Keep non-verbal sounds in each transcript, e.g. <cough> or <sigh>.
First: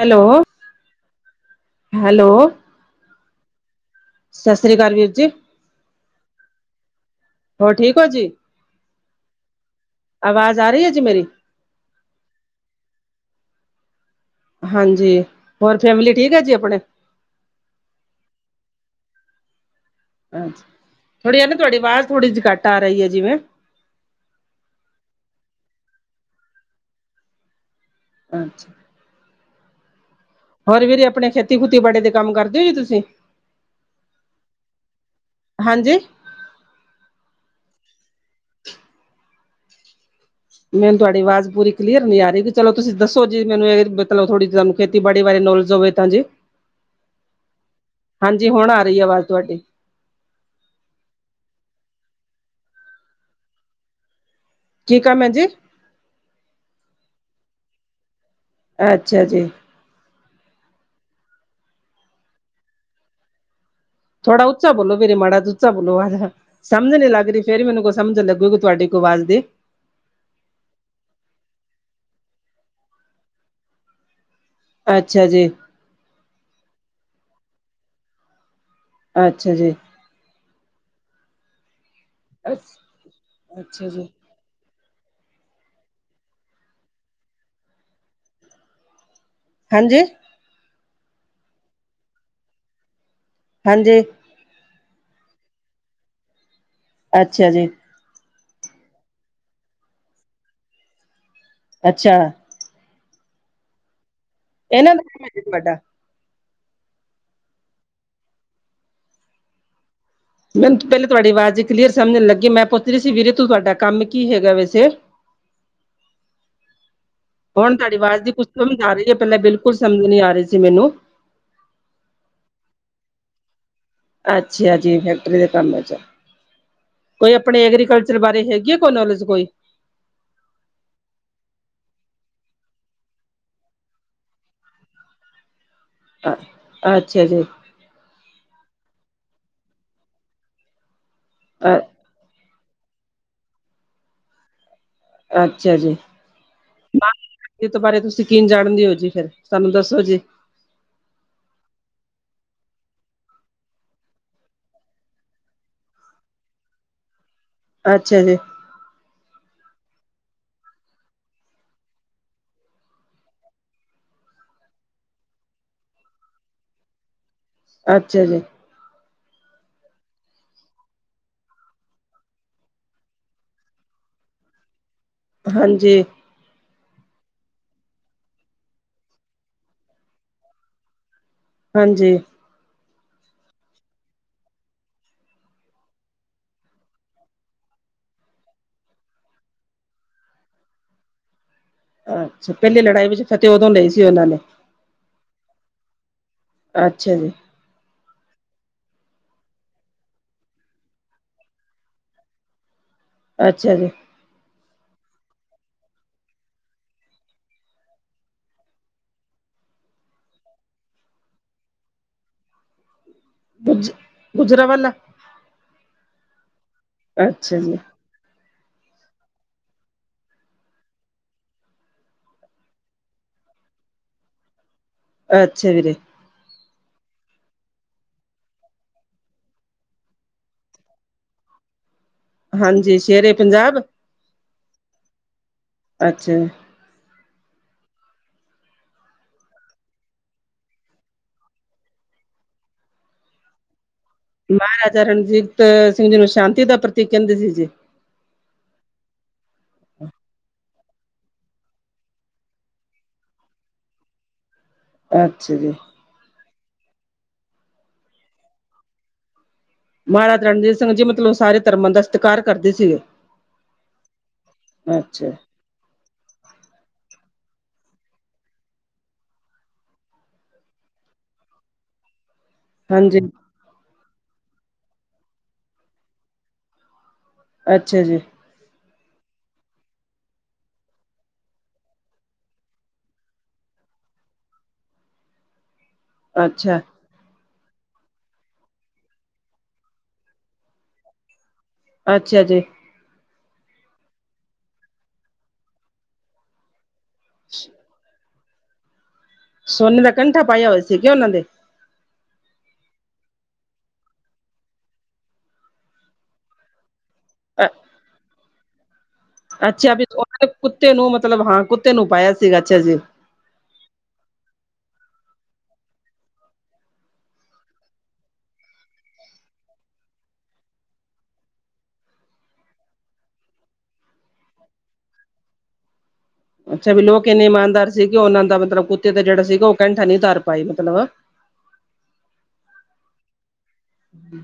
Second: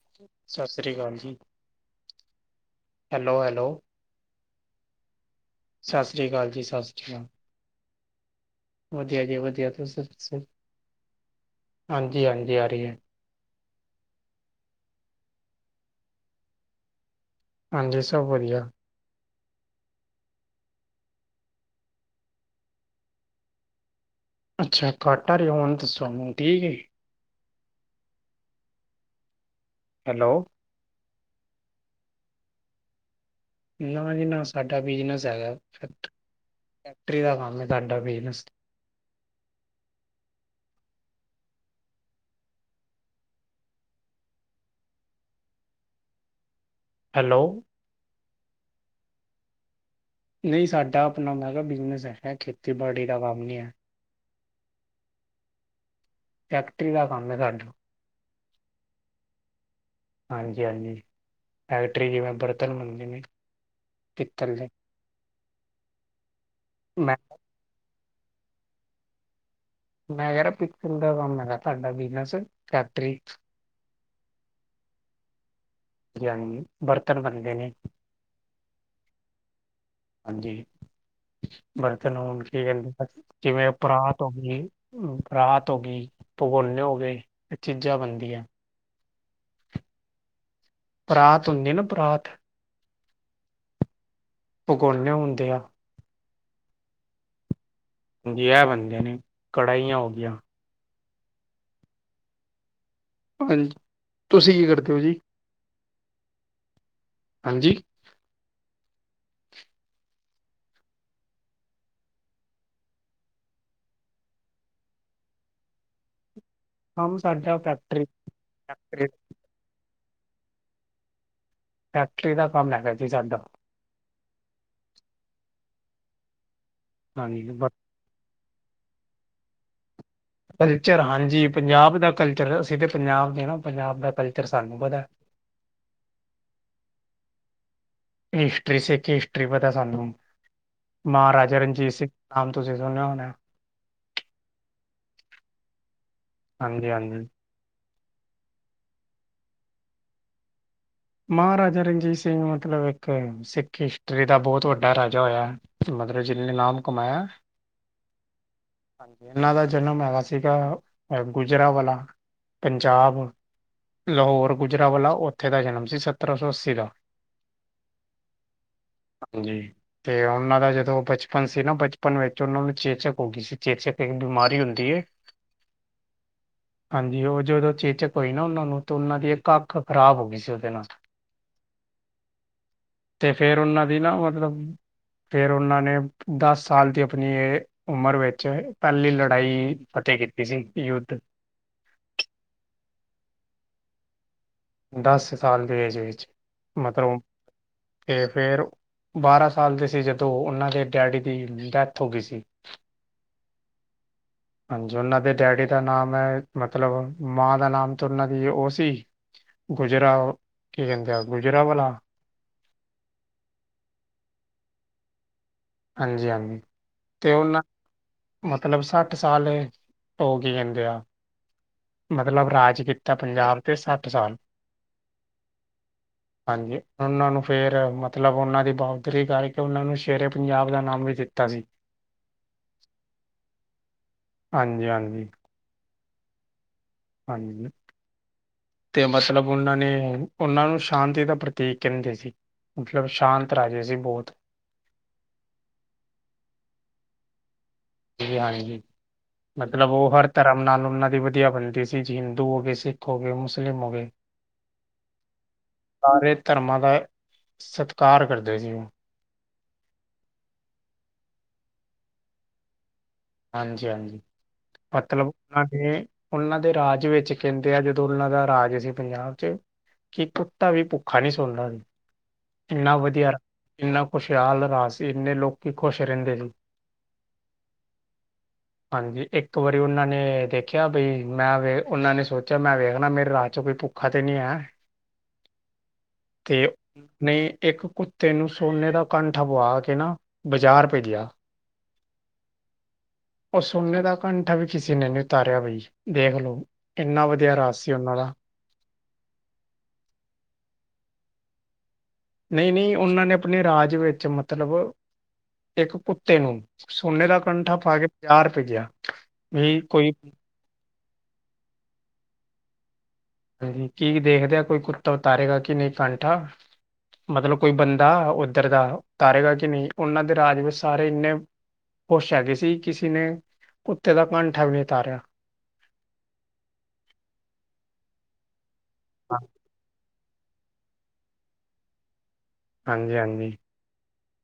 Hello, Sat Sri ਅਕਾਲ ਜੀ। Hello. Hello, hello. Sat Sri ਅਕਾਲ ਵੀਰ ਜੀ। ਸਤਿ ਸ਼੍ਰੀ ਅਕਾਲ ਜੀ, ਸਤਿ ਸ਼੍ਰੀ ਅਕਾਲ ਹੋਰ ਠੀਕ ਹੋ ਜੀ? ਵਧੀਆ ਜੀ, ਵਧੀਆ ਤੁਸੀ ਆਵਾਜ਼ ਆ ਰਹੀ ਹੈ ਜੀ ਮੇਰੀ ਹਾਂਜੀ ਹਾਂਜੀ, ਆ ਰਹੀ ਐ। ਹਾਂਜੀ, ਹੋਰ ਫੈਮਿਲੀ ਠੀਕ ਐ ਜੀ ਆਪਣੇ ਹਾਂਜੀ ਸਭ ਵਧੀਆ। ਅੱਛ ਥੋੜੀ ਆ ਨਾਂ ਤੁਹਾਡੀ ਆਵਾਜ਼ ਥੋੜੀ ਜੀ ਘੱਟ ਆ ਰਹੀ ਹੈ ਜਿਵੇਂ ਅੱਛਾ ਘਾਟਾ ਹੁਣ ਤਾਂ ਹੁਣ ਦੱਸੋ ਹੁਣ ਠੀਕ ਐ। ਅੱਛਾ ਹੈਲੋ ਹੋਰ ਵੀਰੇ ਆਪਣੇ ਖੇਤੀ ਖੁਤੀ ਬਾੜੇ ਦੇ ਕੰਮ ਕਰਦੇ ਹੋ ਜੀ ਤੁਸੀਂ ਨਾਂ ਜੀ ਨਾਂ ਸਾਡਾ ਬਿਜਨਸ ਹੈਗਾ, ਹਾਂਜੀ। ਫੈਕ ਫੈਕਟਰੀ ਦਾ ਕੰਮ ਐ ਸਾਡਾ ਬਿਜਨਸ ਮੈਨੂੰ ਤੁਹਾਡੀ ਆਵਾਜ਼ ਪੂਰੀ ਕਲੀਅਰ ਨੀਂ ਆ ਰਹੀ ਕਿ ਚਲੋ ਤੁਸੀਂ ਦੱਸੋ ਜੀ, ਮੈਨੂੰ ਇਹ ਮਤਲ ਥੋੜੀ ਤੰ ਖੇਤੀਬਾੜੀ ਵਾਰੇ ਨੌਲੇਜ ਹੋਵੇ ਤਾਂ ਜੀ। ਹੈਲੋ ਹਾਂਜੀ ਹੁਣ ਆ ਰਹੀ ਐ ਆਵਾਜ਼ ਤੁਹਾਡੀ ਨਈਂ ਸਾਡਾ ਆਪਣਾ ਮੈਂਕੈ ਬਿਜਨਸ ਹੈਗਾ, ਖੇਤੀਬਾੜੀ ਦਾ ਕੰਮ ਨਈਂ ਹੈ। ਕੀ ਕੰਮ ਐ ਜੀ। ਫੈਕਟਰੀ ਦਾ ਕੰਮ ਐ ਸਾਡਾ। ਅੱਛਾ ਜੀ। ਹਾਂਜੀ ਹਾਂਜੀ, ਫੈਕਟਰੀ ਜਿਵੇਂ ਬਰਤਨ ਮੰਗਦੇ ਨੇਂ। ਥੋੜਾ ਉੱਚਾ ਬੋਲੋ ਵੀਰੇ ਮਾੜਾ ਜਿਆ ਉੱਚਾ ਬੋਲੋ, <unintelligible> ਸਮਝ ਨਈਂ ਮੈਂ ਲੱਗ ਰਹੀ। ਫੇਰ ਮੈਨੂੰ ਕੋਈ ਸਮਝ ਲੱਗੂਗੀ ਤੁਹਾਡੀ ਕੋਈ ਵਾਜ਼ ਦੀ ਮੈਂ ਕਿਹ ਰਿਆ <inaudible> ਬਿਜ਼ਨਸ ਫੇਕਟਰੀ ਚ ਅੱਛਾ ਜੀ। ਬਰਤਨ ਬਣਦੇ ਨੇਂ ਅੱਛਾ ਜੀ। ਹਾਂਜੀ, ਬਰਤਨ ਹੁਣ ਕੀ ਕਹਿੰਦੇ ਜਿਵੇਂ ਅੱਛਾ ਅਪਣਾ। ਜੀ। ਹੋ ਗਈ, ਰਾਤ ਹੋ ਗਈ, ਭਗੋਨੇ ਹੋ ਗਏ, ਇਹ ਚੀਜ਼ਾਂ ਬਣਦੀਆਂ। ਹਾਂਜੀ? ਪਰਾਤ ਹੁੰਦੀ, ਨਾ ਪਰਾਤ ਹਾਂਜੀ ਭਗੋਨੇ, ਹੁੰਦੇ ਆ ਅੱਛਾ ਜੀ, ਹਾਂਜੀ ਜੀ, ਐ ਬਣਦੇ ਨੇ, ਕੜਾਹੀਆਂ ਹੋ ਗਈਆਂ। ਅੱਛਾ, ਹਾਂਜੀ, ਤੁਸੀਂ ਕੀ ਕਰਦੇ ਇਹਨਾਂ ਹੋ ਦਾ ਜੀ ਕੰਮ ਵੱਡਾ ਹਾਂਜੀ, ਮੈਨੂੰ ਪਹਿਲੇ ਤੁਹਾਡੀ ਆਵਾਜ਼, ਕਲੀਅਰ ਸਮਝਣ ਲੱਗੀ ਮੈਂ, ਪੁੱਛ ਰਹੀ ਸੀ, ਵੀਰੇ ਤੂੰ ਤੁਹਾਡਾ ਕੰਮ ਕੀ ਹੈਗਾ ਵੈਸੇ? ਕੰਮ ਸਾਡਾ ਹੁਣ ਤੁਹਾਡੀ, ਫੈਕਟਰੀ ਆਵਾਜ਼ ਦੀ ਕੁਛ ਸਮਝ ਆ ਰਹੀ ਫੈਕਟਰੀ ਹੈ, ਪਹਿਲਾਂ ਬਿਲਕੁਲ ਕੁਝ, ਸਮਝ ਨਹੀਂ ਆ ਰਹੀ ਸੀ, ਮੈਨੂੰ ਫੈਕਟਰੀ ਦਾ, ਕੰਮ ਹੈਗਾ ਜੀ ਸਾਡਾ। ਅੱਛਾ ਜੀ, ਫੈਕਟਰੀ ਦੇ ਕੰਮ ਹੈ, ਕੋਈ ਹਾਂਜੀ ਆਪਣੇ ਬ- ਐਗਰੀਕਲਚ ਰ, ਬਾਰੇ ਹੈਗੀ ਹੈ, ਕੋਈ ਨੌਲੇਜ ਕੋਈ ਕਲਚਰ ਹਾਂਜੀ, ਪੰਜਾਬ ਦਾ ਕਲਚਰ, ਅਸੀਂ ਤਾਂ ਪੰਜਾਬ ਦੇ ਆ ਨਾ, ਪੰਜਾਬ ਦਾ ਕਲਚਰ ਸਾਨੂੰ ਪਤਾ ਅੱਛਾ ਜੀ, ਹਿਸਟਰੀ, ਸਿੱਖ ਹਿਸਟਰੀ, ਪਤਾ ਸਾਨੂੰ ਮਹਾਰਾਜਾ ਅ ਰਣਜੀਤ ਸਿੰਘ ਨਾਮ, ਤੁਸੀਂ ਸੁਣਿਆ ਹੋਣੇ? ਅੱਛਾ ਜੀ, ਹਾਂਜੀ- ਹਾਂਜੀ। ਇਸ ਬਾਰੇ ਤੁਸੀਂ ਕੀ ਜਾਣਦੇ ਹੋ ਜੀ? ਫੇਰ ਸਾਨੂੰ ਦੱਸੋ ਜੀ। ਮਹਾਰਾਜਾ ਰਣਜੀਤ ਸਿੰਘ ਮਤਲਬ, ਇੱਕ ਸਿੱਖ ਹਿਸਟਰੀ ਦਾ ਬਹੁਤ ਵੱਡਾ ਰਾਜਾ ਹੋਇਆ। ਮਤਲਬ, ਜਿੰਨੇ ਨਾਮ ਕਮਾਇਆ। ਅੱਛਾ ਜੀ ਹਾਂਜੀ, ਇਹਨਾਂ ਦਾ ਜਨਮ ਹੈਗਾ, ਸੀਗਾ ਗੁਜਰਾਂਵਾਲਾ ਪੰਜਾਬ, ਲਾਹੌਰ, ਗੁਜਰਾਂਵਾਲਾ ਉੱਥੇ ਦਾ ਜਨਮ। ਸੱਤਰਾਂ ਸੌ ਅੱਸੀ ਦਾ ਅੱਛਾ ਜੀ, ਹਾਂਜੀ ਤੇ ਉਹਨਾਂ ਦਾ ਜਦੋਂ ਬਚਪਨ ਸੀ ਨਾ, ਬਚਪਨ ਵਿੱਚ ਉਹਨਾਂ ਨੂੰ, ਚੇਚਕ ਹੋ ਗਈ ਸੀ, ਚੇਚਕ ਇੱਕ ਬਿਮਾਰੀ ਹੁੰਦੀ ਹੈ। ਹਾਂਜੀ ਹਾਂਜੀ, ਉਹ ਜਦੋਂ ਚੇਚਕ ਹੋਈ ਨਾ, ਉਹਨਾਂ ਨੂੰ, ਤਾਂ ਉਹਨਾਂ ਦੀ ਇੱਕ ਅੱਖ ਖ਼ਰਾਬ ਹੋ ਗਈ ਸੀ, ਉਹਦੇ ਨਾਲ ਹਾਂਜੀ ਤੇ ਫਿਰ ਉਹਨਾਂ ਦੀ ਨਾ, ਮਤਲਬ ਫਿਰ ਉਹਨਾਂ ਨੇ ਦਸ ਸਾਲ ਦੀ ਆਪਣੀ ਇਹ ਉਮਰ ਵਿੱਚ, ਪਹਿਲੀ ਲੜਾਈ ਫਤਿਹ ਕੀਤੀ ਸੀ, ਯੁੱਧ ਅੱਛਾ, ਪਹਿਲੀ ਲੜਾਈ ਵਿੱਚ ਫਤਿਹ ਉਦੋਂ ਲਈ ਸੀ, ਉਹਨਾਂ ਨੇ ਦਸ ਸਾਲ, ਦੀ ਏਜ ਵਿੱਚ ਅੱਛਾ ਮਤਲਬ, ਜੀ ਤੇ ਫੇਰ ਬਾਰਾਂ ਸਾਲ ਦੇ ਸੀ, ਜਦੋਂ ਉਹਨਾਂ ਦੇ ਡੈਡੀ ਦੀ ਡੈਥ ਹੋ ਗਈ ਸੀ। ਅੱਛਾ ਜੀ। ਹਾਂਜੀ ਉਹਨਾਂ ਦੇ ਡੈਡੀ ਦਾ ਨਾਮ ਹੈ, ਮਤਲਬ ਮਾਂ ਦਾ ਨਾਮ ਤੇ ਉਹਨਾਂ ਦੀ ਉਹ ਸੀ। ਗੁਜਰਾ ਕੀ ਕਹਿੰਦੇ ਆ, ਗੁਜਰਾਵਾਲਾ ਗੁੱਜ, ਗੁਜਰਾਂਵਾਲਾ ਹਾਂਜੀ- ਹਾਂਜੀ, ਤੇ ਅੱਛਾ ਉਹਨਾਂ ਜੀ ਮਤਲਬ ਸੱਠ ਸਾਲ, ਭੋਗ ਕੇ ਜਾਂਦੇ ਆ। ਮਤਲਬ, ਰਾਜ ਕੀਤਾ, ਪੰਜਾਬ ਤੇ ਸੱਠ ਸਾਲ ਅੱਛਾ, ਵੀਰੇ ਹਾਂਜੀ ਉਹਨਾਂ ਨੂੰ ਫੇਰ ਮਤਲਬ, ਉਹਨਾਂ ਦੀ ਬਹਾਦਰੀ ਕਰਕੇ ਉਹਨਾਂ ਨੂੰ ਸ਼ੇਰੇ ਪੰਜਾਬ ਦਾ ਨਾਮ ਦਿੱਤਾ ਸੀ। ਹਾਂਜੀ, ਸ਼ੇਰੇ ਪੰਜਾਬ ਹਾਂਜੀ-ਹਾਂਜੀ, ਅੱਛਾ, ਹਾਂਜੀ, ਤੇ ਮਤਲਬ ਉਹਨਾਂ ਨੇ ਉਹਨਾਂ ਨੂੰ ਸ਼ਾਂਤੀ ਦਾ ਪ੍ਰਤੀਕ ਕਹਿੰਦੇ ਸੀ। ਮਤਲਬ ਸ਼ਾਂਤ ਰਾਜੇ ਸੀ ਬਹੁਤ ਮਹਾਰਾਜਾ ਰਣਜੀਤ ਸਿੰਘ ਜੀ ਨੂੰ, ਸ਼ਾਂਤੀ ਦਾ ਪ੍ਰਤੀਕ ਕਹਿੰਦੇ ਸੀ ਜੀ। ਹਾਂਜੀ ਜੀ ਮਤਲਬ ਉਹ ਹਰ ਧਰਮ ਨਾਲ ਉਹਨਾਂ ਦੀ ਵਧੀਆ ਬਣਦੀ ਸੀ, ਜੀ ਹਿੰਦੂ ਹੋ ਗਏ ਸਿੱਖ ਹੋ ਗਏ ਮੁਸਲਿਮ ਹੋ ਗਏ। ਅੱਛਾ ਜੀ, ਸਾਰੇ ਧਰਮਾਂ ਦਾ ਸਤਿਕਾਰ ਕਰਦੇ ਸੀ ਉਹ ਮਹਾਰਾਜ ਰਣਜੀਤ ਸਿੰਘ ਜੀ ਮਤਲਬ ਸਾਰੇ ਧਰਮਾਂ ਦਾ ਸਤਿਕਾਰ ਕਰਦੇ ਸੀਗੇ। ਹਾਂਜੀ-ਹਾਂਜੀ, ਮਤਲਬ ਅੱਛਾ ਉਹ ਨੇ ਉਹਨਾਂ ਦੇ ਰਾਜ ਵਿੱਚ ਕਹਿੰਦੇ ਆ, ਜਦੋਂ ਉਹਨਾਂ ਦਾ ਰਾਜ ਸੀ ਪੰਜਾਬ ਚ ਕਿ ਕੁੱਤਾ ਵੀ ਭੁੱਖਾ ਨੀ ਸੁਣਨਾ ਸੀ। ਇੰਨਾ ਹਾਂਜੀ ਵਧੀਆ ਇੰਨਾ ਖੁਸ਼ਹਾਲ ਰਾਜ ਸੀ, ਇੰਨੇ ਲੋਕੀ ਖੁਸ਼ ਰਹਿੰਦੇ ਸੀ। ਅੱਛਾ ਜੀ, ਹਾਂਜੀ, ਇੱਕ ਵਾਰੀ ਉਹਨਾਂ ਨੇ ਦੇਖਿਆ, ਮੈਂ ਵੇ ਉਹਨਾਂ ਨੇ ਸੋਚਿਆ ਮੈਂ ਵੇਖਣਾ ਮੇਰੇ ਰਾਤ ਚ ਕੋਈ ਭੁ ਕਦੇ ਨੇ ਆ <unintelligible> ਤੇ, ਨੇ ਇੱਕ ਕੁੱਤੇ ਨੂੰ ਸੋਨੇ ਦਾ ਕੰਠਾ ਪਿਆ ਕੇ ਨਾ, ਬਾਜ਼ਾਰ ਭੇਜਿਆ। ਅੱਛਾ ਜੀ, ਉਹ ਸੋਨੇ ਦਾ ਕੰਠਾ ਵੀ ਕਿਸੇ ਨੇ ਨੀ ਉਤਾਰਿਆ ਬਈ ਦੇਖ ਲਓ, ਇੰਨਾ ਵਧੀਆ ਰਾਜ ਸੀ ਉਹਨਾਂ ਦਾ। ਸੋਨੇ ਦਾ ਕੰਠਾ ਪਾਇਆ ਹੋਇਆ ਸੀਗੇ, ਉਹਨਾਂ ਦੇ? ਨਹੀਂ, ਨਹੀਂ ਉਹਨਾਂ ਨੇ ਆਪਣੇ ਰਾਜ ਵਿੱਚ ਮਤਲਬ ਇੱਕ ਕੁੱਤੇ ਨੂੰ ਸੋਨੇ ਦਾ ਕੰਠਾ ਪਾ ਕੇ ਪੰਜਾਹ ਰੁਪਏ ਗਿਆ। ਅੱਛਾ, ਵੀ ਉਹਨਾਂ ਨੇ ਕੁੱਤੇ ਨੂੰ ਮਤਲਬ ਹਾਂ ਕੁੱਤੇ ਨੂੰ ਪਾਇਆ ਸੀਗਾ, ਅੱਛਾ ਜੀ। ਹਾਂਜੀ ਕੀ ਦੇਖਦੇ, ਆ ਕੋਈ ਕੁੱਤਾ ਉਤਾਰੇਗਾ ਕੀ ਨਹੀਂ ਕੰਠਾ। ਮਤਲਬ ਕੋਈ ਬੰਦਾ ਉੱਧਰ ਦਾ ਕਰੇਗਾ, ਕਿ ਨਹੀਂ ਉਹਨਾਂ ਦੇ ਰਾਜ ਵਿੱਚ ਸਾਰੇ ਇੰਨੇ ਪੁੱਛ ਹੈਗੀ ਸੀ, ਕਿਸੇ ਨੇ ਕੁੱਤੇ ਦਾ ਕੰਠਾ ਵੀ ਨਹੀਂ ਉਤਾਰਿਆ। ਅੱਛਾ ਵੀ ਲੋਕ ਇੰਨੇ ਇਮਾਨਦਾਰ ਸੀਗੇ, ਉਹਨਾਂ ਦਾ ਮਤਲਬ ਕੁੱਤੇ ਤੇ ਜਿਹੜਾ ਹਾਂ- ਸੀਗਾ, ਉਹ ਕੰਠਾ ਨੀ ਤਾਰ ਪਾਈ ਮਤਲਬ। ਹਾਂਜੀ, ਹਾਂਜੀ, ਹੂੰ,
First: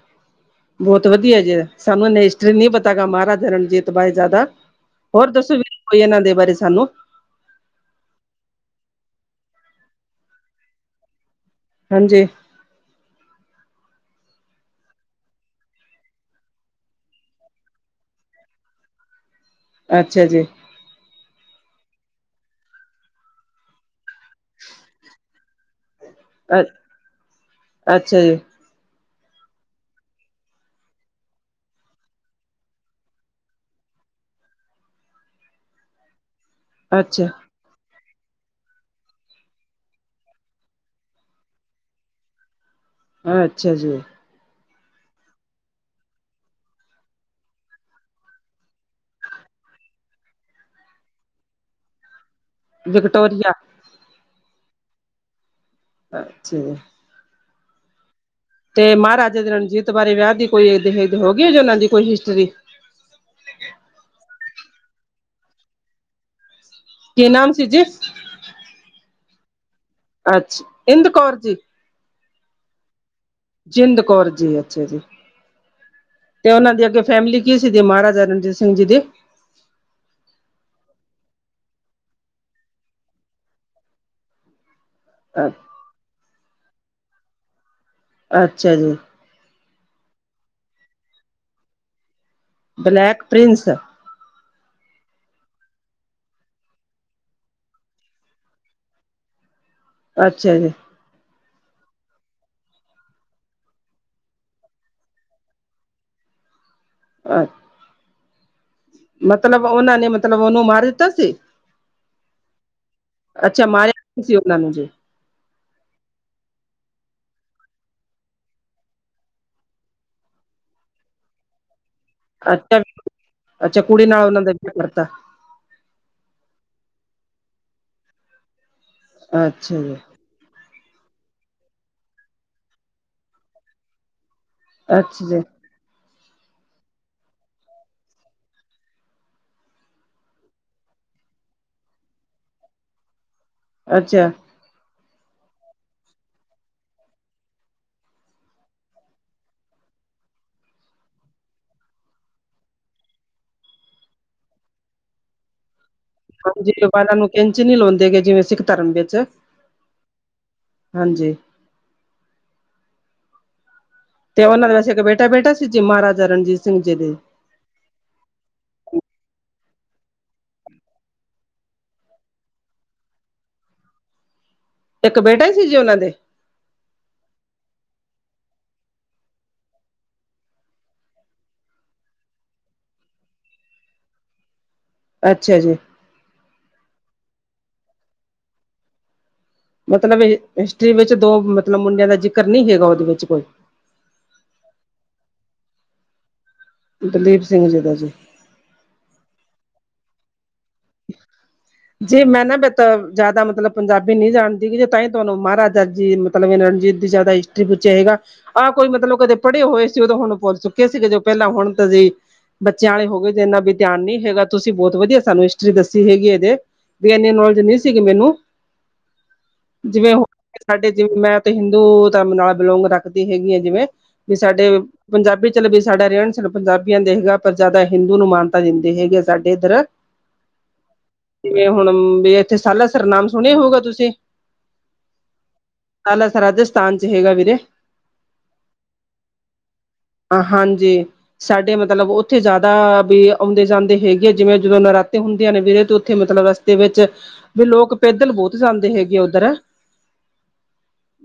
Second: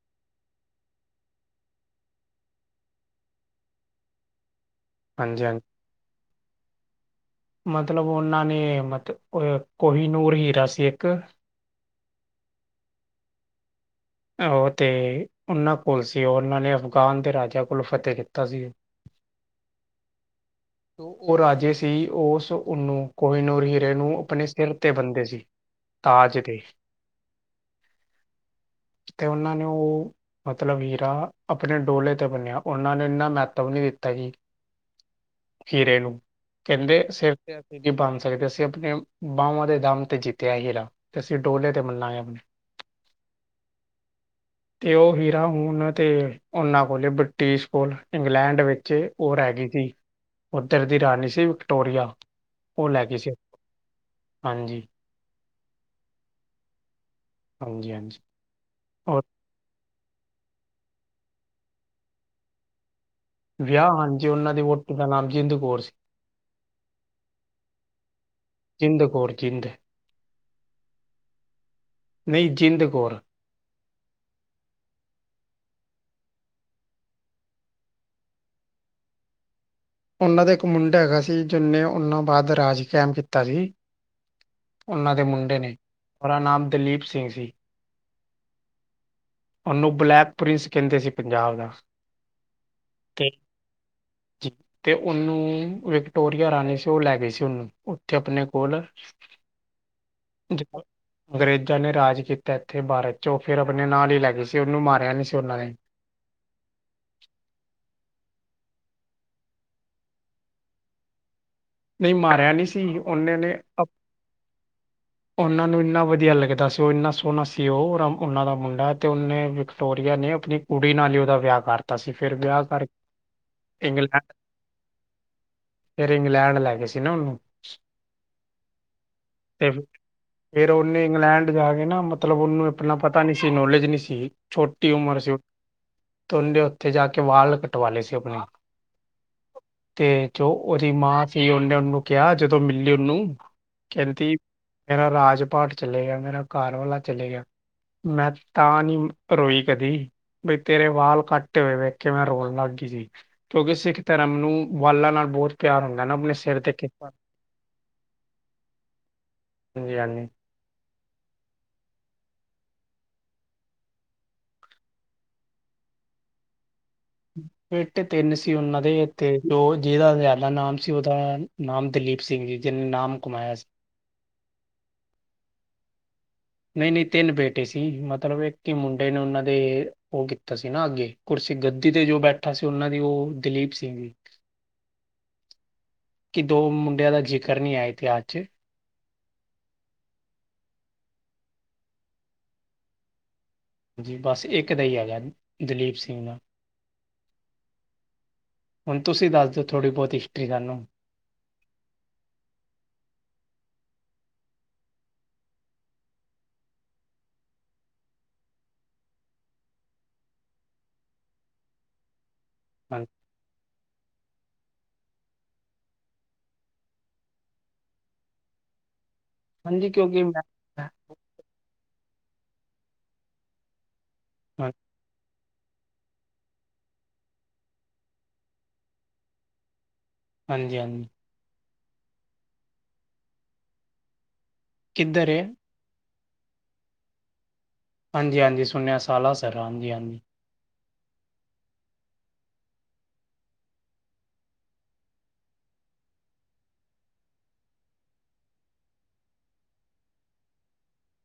ਬਹੁਤ ਵਧੀਆ ਜੇ, ਸਾਨੂੰ ਇਹਨੇ ਹਿਸਟਰੀ ਨੀ ਪਤਾ ਗਾ ਮਹਾਰਾਜਾ ਰਣਜੀਤ ਜਿਆਦਾ। ਹੋਰ ਹਾਂਜੀ ਦੱਸੋ ਹਾਂਜੀ ਵੀ ਕੋਈ ਇਹਨਾਂ ਦੇ ਬਾਰੇ ਸਾਨੂੰ? ਮਤਲਬ ਉਹਨਾਂ ਨੇ ਅ ਕੋਹੀ ਨੂਰ ਹੀਰਾ ਸੀ, ਇੱਕ ਹਾਂਜੀ, ਉਹ ਤੇ ਉਹਨਾਂ ਕੋਲ ਸੀ, ਉਹਨਾਂ ਨੇ ਅਫਗਾਨ ਦੇ ਰਾਜਿਆਂ ਕੋਲ ਫਤਿਹ ਦਿੱਤਾ ਸੀ। ਅੱਛਾ ਜੀ, ਉਹ ਰਾਜੇ ਸੀ, ਉਸ ਉਨੂੰ ਕੋਹੀਨਰ ਹੀਰੇ ਨੂੰ ਆਪਣੇ ਸਿਰ ਤੇ ਬੰਦੇ ਸੀ। <unintelligible> ਤਾਜ ਦੇ, ਅ ਅੱਛਾ ਜੀ ਤੇ ਉਹਨਾਂ ਨੇ ਉਹ ਮਤਲਬ ਹੀਰਾ, ਆਪਣੇ ਡੋਲੇ ਤੇ ਬੰਨਿਆ ਉਹਨਾਂ ਨੇ ਇੰਨਾ ਮਹੱਤਵ ਨਹੀਂ ਦਿੱਤਾ ਜੀ। ਹੀਰੇ ਨੂੰ ਕਹਿੰਦੇ ਅੱਛਾ ਸਿਰ ਕੀ ਬਣ ਸਕਦੇ, ਅਸੀਂ ਆਪਣੇ ਬਾਹਵਾਂ ਦੇ ਦਮ ਤੇ ਜਿੱਤਿਆ ਹੀਰਾ। ਤੇ ਅਸੀਂ ਡੋਲੇ ਤੇ ਮਿਲਾਏ ਆਪਣੇ ਅੱਛਾ ਜੀ। ਤੇ ਉਹ ਹੀਰਾ ਹੁਣ ਤੇ ਉਹਨਾਂ ਕੋਲ ਬ੍ਰਿਟਿਸ਼ ਕੋਲ ਇੰਗਲੈਂਡ ਵਿੱਚ ਉਹ ਰਹਿ ਗਈ ਸੀ। ਉੱਧਰ ਦੀ ਰਾਣੀ ਸੀ, ਵਿਕਟੋਰੀਆ ਉਹ ਲੈ ਗਈ ਸੀ ਵਿਕਟੋਰੀਆ ਹਾਂਜੀ। ਅੱਛਾ। ਹਾਂਜੀ, ਹਾਂਜੀ, ਤੇ ਔਰ ਮਹਾਰਾਜਾ ਦੇ ਰਣਜੀਤ ਬਾਰੇ ਵਿਆਹ ਦੀ ਕੋਈ ਹੋ ਗਈ, ਜੇ ਉਹਨਾਂ ਦੀ ਕੋਈ ਹਿਸਟਰੀ ਵਿਆਹ ਹਾਂਜੀ, ਉਹਨਾਂ ਦੀ ਵੱਟ ਦਾ ਨਾਮ ਜਿੰਦ ਕੌਰ ਸੀ। ਕੀ ਨਾਮ ਸੀ ਜਿਸ ਜਿੰਦ ਕੌਰ ਜਿਦ ਅੱਛਾ ਇੰਦ ਕੌਰ ਜੀ। ਨਹੀਂ ਜਿੰਦ ਕੌਰ। ਜਿੰਦ ਕੌਰ ਜੀ, ਅੱਛਾ ਜੀ। ਤੇ ਉਹਨਾਂ ਦੀ ਅੱਗੇ ਫੈਮਿਲੀ ਕੀ ਸੀ, ਦੀ ਮਹਾਰਾਜਾ ਰਣਜੀਤ ਸਿੰਘ ਜੀ ਦੀ। ਉਹਨਾਂ ਦਾ ਇੱਕ ਮੁੰਡਾ ਹੈਗਾ ਸੀ, ਜਿਹਨੇ ਉਹਨਾਂ ਬਾਅਦ ਰਾਜ ਕਾਇਮ ਕੀਤਾ ਸੀ। ਉਹਨਾਂ ਦੇ ਮੁੰਡੇ ਨੇ ਉਹ ਰਾ ਨਾਮ ਦਲੀਪ ਸਿੰਘ ਸੀ। ਅੱਛਾ ਜੀ। ਉਹਨੂੰ ਬਲੈਕ ਪ੍ਰਿੰਸ ਕਹਿੰਦੇ ਸੀ ਪੰਜਾਬ ਦਾ। ਬਲੈਕ ਤੇ ਪ੍ਰਿੰਸ। ਜੀ। ਤੇ ਉਹਨੂੰ ਵਿਕਟੋਰੀਆ ਰਾਣੀ ਸੀ, ਉਹ ਲੈ ਗਏ ਸੀ ਉਹਨੂੰ ਉੱਥੇ ਆਪਣੇ ਕੋਲ <inaudible> ਅੱਛਾ ਜੀ ਅੰਗਰੇਜ਼ਾਂ ਨੇ ਰਾਜ ਕੀਤਾ ਇੱਥੇ ਭਾਰਤ ਚ ਉਹ ਫਿਰ ਆਪਣੇ ਨਾਲ ਹੀ ਲੈ ਗਈ। ਉਹਨੂੰ ਮਾਰਿਆ ਨੀ ਸੀ, ਉਹਨਾਂ ਨੇ <inaudible> ਮਤਲਬ ਓਨਾਂ ਨੇ ਮਤਲਬ ਓਨੂੰ ਮਾਰ ਦਿੱਤਾ ਸੀ। ਨਹੀ ਮਾਰਿਆ ਨੀ ਸੀ ਓਨੇ ਨੇ ਅੱਛਾ ਆਪਣੇ ਮਾਰਿਆ ਸੀ ਉਹਨਾਂ ਨੂੰ ਜੀ ਓਨਾਂ ਨੂੰ ਇੰਨਾ ਵਧੀਆ ਲੱਗਦਾ ਸੀ ਓ ਇੰਨਾ ਸੋਣਾ ਸੀ ਓ ਓਰ ਓਨਾਂ ਦਾ ਮੁੰਡਾ ਤੇ ਉਹਨੇ ਵਿਕਟੋਰੀਆ ਨੇ ਆਪਣੀ ਕੁੜੀ ਨਾਲ ਈ ਓਦਾ ਵਿਆਹ ਕਰਤਾ ਸੀ। ਫਿਰ ਵਿਆਹ ਅੱਛਾ ਅੱਛਾ ਕਰਕੇ ਕੁੜੀ ਨਾਲ ਇੰਗਲੈਂਡ ਉਹਨਾਂ ਦਾ ਵਿਆਹ ਕਰਤਾ ਫਿਰ ਇੰਗਲੈਂਡ ਲੈਗੇ ਸੀ ਉਹ ਨੂੰ। ਅੱਛਾ ਜੀ। ਫੇਰ ਓਨੇ ਇੰਗਲੈਂਡ ਜਾ ਕੇ ਨਾ ਮਤਲਬ ਓਨੂੰ ਆਪਣਾ ਪਤਾ ਨੀ ਸੀ ਨੌਲੇਜ ਨੀ ਸੀ। ਛੋਟੀ ਉਮਰ ਅੱਛਾ ਸੀ ਜੀ ਤੇ ਓਨੇ ਉੱਥੇ ਜਾ ਕੇ ਵਾਲ ਕਟਵਾ ਲਏ ਸੀ ਆਪਣੇ। ਤੇ ਜੋ ਓਦੀ ਮਾਂ ਕੀ ਓਨੇ ਓਨੂੰ ਕਿਆ ਜਦੋਂ ਮਿਲੀ ਓਨੂੰ ਅੱਛਾ ਕੈਂਦੀ ਮੇਰਾ ਰਾਜ ਪਾਟ ਚਲਾ ਗਿਆ ਮੇਰਾ ਘਰਵਾਲਾ ਚਲਾ ਗਿਆ। ਮੈਂ ਤਾਂ ਨੀ ਰੋਈ ਕਦੀ। ਬਈ ਤੇਰੇ ਵਾਲ ਕਾਟੇ ਹੋਏ ਵੇਖ ਕੇ ਮੈਂ ਰੋਨ ਲਾਗੀ ਸੀ। ਕਿਉਂਕਿ ਸਿੱਖ ਧਰਮ ਨੂੰ ਵਾਲਾਂ ਨਾਲ ਬੋਤ ਪਿਆਰ ਹੁੰਦਾ ਨਾ ਆਪਣੇ ਸਿਰ ਤੇ ਹਾਂਜੀ ਕਿਰਪਾ ਵਾਲ਼ਾ ਨੂੰ ਕੈਂਚੀ ਨੀ ਲੋਂਦੇ ਗੇ ਜਿਵੇਂ ਸਿੱਖ ਧਰਮ ਵਿੱਚ। ਹਾਂਜੀ ਹਾਂਜੀ ਹਾਂਜੀ। ਤੇ ਓਨਾਂ ਦਾ ਵੈਸੇ ਇੱਕ ਬੇਟਾ-ਬੇਟਾ ਸੀ ਜੀ ਮਹਾਰਾਜਾ ਰਣਜੀਤ ਸਿੰਘ ਜੀ ਦੀ। ਬੇਟੇ ਤਿੰਨ ਸੀ ਓਨਾਂ ਦੇ ਤੇ ਦੋ ਜੇਦਾ ਜਾਦਾ ਨਾਮ ਸੀ ਓਦਾ ਨਾਮ ਦਲੀਪ ਸਿੰਘ ਜੀ ਜਿਨੇ ਨਾਮ ਕਮਾਇਆ ਸੀ। ਇੱਕ ਬੇਟਾ ਈ ਸੀ ਜੇ ਓਨਾਂ ਦੇ। ਨਈ-ਨਈ ਤਿੰਨ ਬੇਟੇ ਸੀ ਮਤਲਬ ਇੱਕ ਈ ਮੁੰਡੇ ਨੇ ਓਨਾਂ ਦੇ ਓ ਕੀਤਾ ਸੀ ਨਾ ਅੱਗੇ। ਕੁਰਸੀ ਗੱਦੀ ਤੇ ਜੋ ਬੈਠਾ ਸੀ ਓਨਾਂ ਦੀ ਓ ਦਲੀਪ ਸਿੰਘ। ਅੱਛਾ ਜੀ। ਕੀ ਦੋ ਮੁੰਡਿਆਂ ਦਾ ਜ਼ਿਕਰ ਨੀ ਆ ਇਤਿਹਾਸ ਚ ਮਤਲਬ ਹਿਸਟਰੀ ਵਿੱਚ ਦੋ ਮਤਲਬ ਮੁੰਡਿਆਂ ਦਾ ਜ਼ਿਕਰ ਨੀ ਹੈਗਾ ਓਦੇ ਵਿੱਚ ਕੋਈ। ਜੀ ਬਸ ਇੱਕ ਦਾ ਈ ਹੈਗਾ ਦਲੀਪ ਸਿੰਘ ਦਾ। ਦਲੀਪ ਸਿੰਘ ਜੀ ਦਾ ਜੀ। ਹੁਣ ਤੁਸੀਂ ਦੱਸ ਦਿਓ ਥੋੜ੍ਹੀ ਬੋਤ ਹਿਸਟਰੀ ਸਾਨੂੰ। <unintelligible> ਜੀ ਮੈਂ ਨਾ ਵੀ ਤਾਂ ਜਾਦਾ ਮਤਲਬ ਪੰਜਾਬੀ ਨੀ ਜਾਣਦੀ ਜੇ ਤਾਂ ਹੀ ਤੁਹਾਨੂੰ ਮਹਾਰਾਜਾ ਜੀ <unintelligible> ਰਣਜੀਤ ਦੀ ਜ਼ਿਆਦਾ ਹਿਸਟਰੀ ਪੁੱਛਿਆ ਹੋਏਗਾ। ਆ ਕੋਈ ਮਤਲਬ ਕਦੇ ਪੜ੍ਹੇ ਹੋਏ ਸੀ ਓਦੋਂ ਹੁਣ ਭੁੱਲ ਚੁੱਕੇ ਸੀਗੇ ਜੋ ਪਹਿਲਾਂ ਹੁਣ ਤਾਂ ਸੀ ਬੱਚਿਆਂ ਹਾਂ ਆਲੇ ਹੋਗੇ ਜੇ ਐਨਾ ਵੀ ਧਿਆਨ ਨੀ ਹੈਗਾ ਤੁਸੀਂ ਬੋ ਵਧੀਆ ਸਾਨੂੰ ਹਿਸ ਟਰੀ ਦੱਸੀ ਹੈਗੀ ਏਦੇ ਵੀ ਐਨੀ ਨੌਲੇਜ ਨੀ ਸੀਗੀ ਮੈਨੂੰ। ਹਾਂਜੀ ਜਿਵੇਂ ਕਿਉਂਕਿ ਮੈਂ <unintelligible> ਸਾਡੇ ਜਿਵੇਂ ਮੈਂ ਤੇ ਹਿੰਦੂ ਧਰਮ ਨਾਲ ਬਿਲੋਂਗ ਰੱਖਦੀ ਹੈਗੀ ਆ ਜਿਵੇਂ ਵੀ ਸਾਡੇ ਹਾਂ ਪੰਜਾਬੀ ਚੱਲ ਵੀ ਸਾਡਾ ਰਹਿਣ ਸਹਿਣ ਪੰਜਾਬੀਆਂ ਦੇ ਹੈਗਾ ਪਰ ਜਾਦਾ ਹਿੰਦੂ ਨੂੰ ਮਾਨਤਾ ਦਿੰਦੇ ਹੈਗੇ ਸਾਡੇ ਇੱਧਰ। ਹਾਂਜੀ-ਹਾਂਜੀ, ਜਿਵੇਂ ਹੁਣ ਵੀ ਇੱਥੇ ਸਾਲਾਸਰ ਨਾਮ ਸੁਣਿਆ ਹੋਊਗਾ ਤੁਸੀਂ? ਕਿੱਧਰ ਐ? ਸਾਲਾਸਰ ਰਾਜਸਥਾਨ ਚ ਹੈਗਾ ਵੀਰੇ। ਹਾਂਜੀ-ਹਾਂਜੀ ਸੁਣਿਆ ਸਾਲਾਸਰ ਹਾਂਜੀ-ਹਾਂਜੀ। ਹਾਂਜੀ, ਸਾਡੇ ਮਤਲਬ ਓਥੇ ਜਿਆਦਾ ਵੀ ਆਉਂਦੇ-ਜਾਂਦੇ ਹੈਗੇ ਆ ਜਿਵੇਂ ਜਦੋਂ ਨਰਾ ਤੇ ਹੁੰਦਿਆਂ ਨੇ ਵੀਰੇ ਤੇ ਉੱਥੇ ਮਤਲਬ ਰਸਤੇ ਵਿੱਚ ਵੀ ਲੋਕ ਪੈਦਲ ਬੋਤ ਜਾਂਦੇ ਹੈਗੇ ਆ ਉੱਧਰ।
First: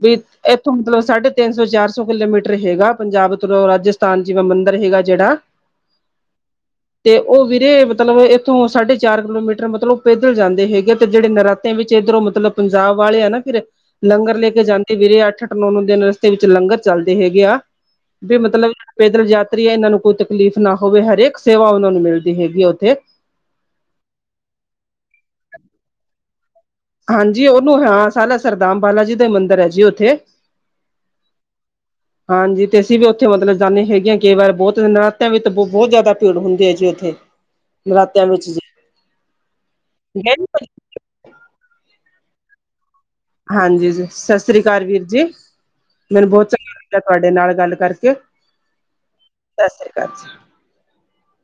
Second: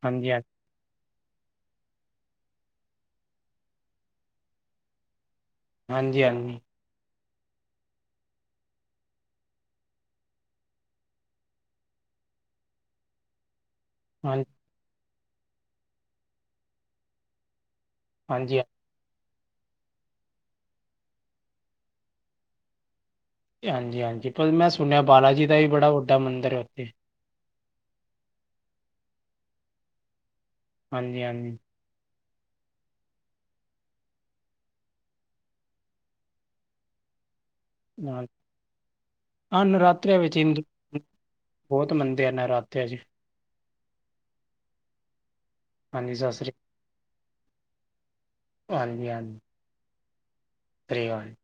ਵੀ ਹਾਂਜੀ ਐ ਥੋ ਮਤਲਬ ਸਾਢੇ ਤਿੰਨ ਸੌ ਚਾਰ ਸੌ ਕਿਲੋਮੀਟਰ ਹੈਗਾ ਪੰਜਾਬ ਤੋਂ ਰਾਜਸਥਾਨ ਜਿਵੇਂ ਮੰਦਿਰ ਹੈਗਾ ਜਿਹੜਾ। ਹਾਂਜੀ-ਹਾਂਜੀ, ਤੇ ਓ ਵੀਰੇ ਮਤਲਬ ਏ ਤੋਂ ਸਾਢੇ ਚਾਰ ਕਿਲੋਮੀਟਰ ਮਤਲਬ ਪੈਦਲ ਜਾਂਦੇ ਹੈਗੇ ਤੇ ਜਿਹੜੇ ਨਰਾਤ ਵਿੱਚ ਇੱਧਰੋਂ ਮਤਲਬ ਪੰਜਾਬ ਵਾਲੇ ਆ ਨਾ। <unintelligible> ਲੰਗਰ ਹਾਂਜੀ ਲੈ ਕੇ ਜਾਂਦੇ ਵੀਰੇ ਅੱਠ ਅੱਠ ਨੌ ਨੌ ਦਿਨ ਰਸਤੇ ਵਿੱਚ ਲੰਗਰ ਚੱਲਦੇ ਹੈਗੇ ਆ ਵੀ ਹਾਂਜੀ ਮਤਲਬ ਪੈਦਲ ਯਾਤਰੀ ਐ ਇਹਨਾਂ ਨੂੰ ਕੋਈ ਤਕਲੀਫ਼ ਨਾ ਹੋਵੇ ਹਰੇਕ ਸੇਵਾ ਉਹਨਾਂ ਨੂੰ ਮਿਲਦੀ ਹੈਗੀ ਹੈ ਉੱਥੇ ਹਾਂਜੀ ਹਾਂਜੀ, ਪਰ ਮੈਂ ਸੁਣਿਆ ਬਾਲਾ ਜੀ ਦਾ ਵੀ ਬੜਾ ਵੱਡਾ ਮੰਦਿਰ ਆ ਉੱਥੇ ਹਾਂਜੀ, ਉਹਨੂੰ ਹਾਂ ਸਾਰਾ ਸਰਦਮ ਬਾਲਾ ਜੀ ਦਾ ਮੰਦਿਰ ਹੈ ਜੀ ਉੱਥੇ ਹਾਂਜੀ ਹਾਂਜੀ, <unintelligible> ਹਾਂਜੀ, ਤੇ ਅਸੀਂ ਵੀ ਉੱਥੇ ਮਤਲਬ ਜਾਂਦੇ ਹੈਗੇ ਆ ਕਈ ਵਾਰ ਬਹੁਤ ਨਰਾਤਿਆਂ ਵਿੱਚ ਬਹੁਤ ਜ਼ਿਆਦਾ ਭੀੜ ਹੁੰਦੀ ਐ ਜੀ ਉੱਥੇ <unintelligible> ਵਿੱਚ ਜੀ ਹਾਂ, ਨਰਾਤਿਆਂ ਵਿੱਚ ਹਿੰਦੂ ਬਹੁਤ ਮੰਨਦੇ ਆ ਨਰਾਤਿਆਂ ਚ ਹਾਂਜੀ ਜੀ, ਸਤਿ ਸ੍ਰੀ ਅਕਾਲ ਵੀਰ ਜੀ। ਹਾਂਜੀ ਮੈਨੂੰ ਸਤਿ ਬਹੁਤ ਸ੍ਰੀ ਚੰਗਾ ਲੱਗਗਾ ਤੁਹਾਡੇ ਨਾਲ ਗੱਲ ਕਰਕੇ ਹਾਂਜੀ ਹਾਂਜੀ ਸਤਿ ਸ੍ਰੀ ਅਕਾਲ ਜੀ।। <unintelligible>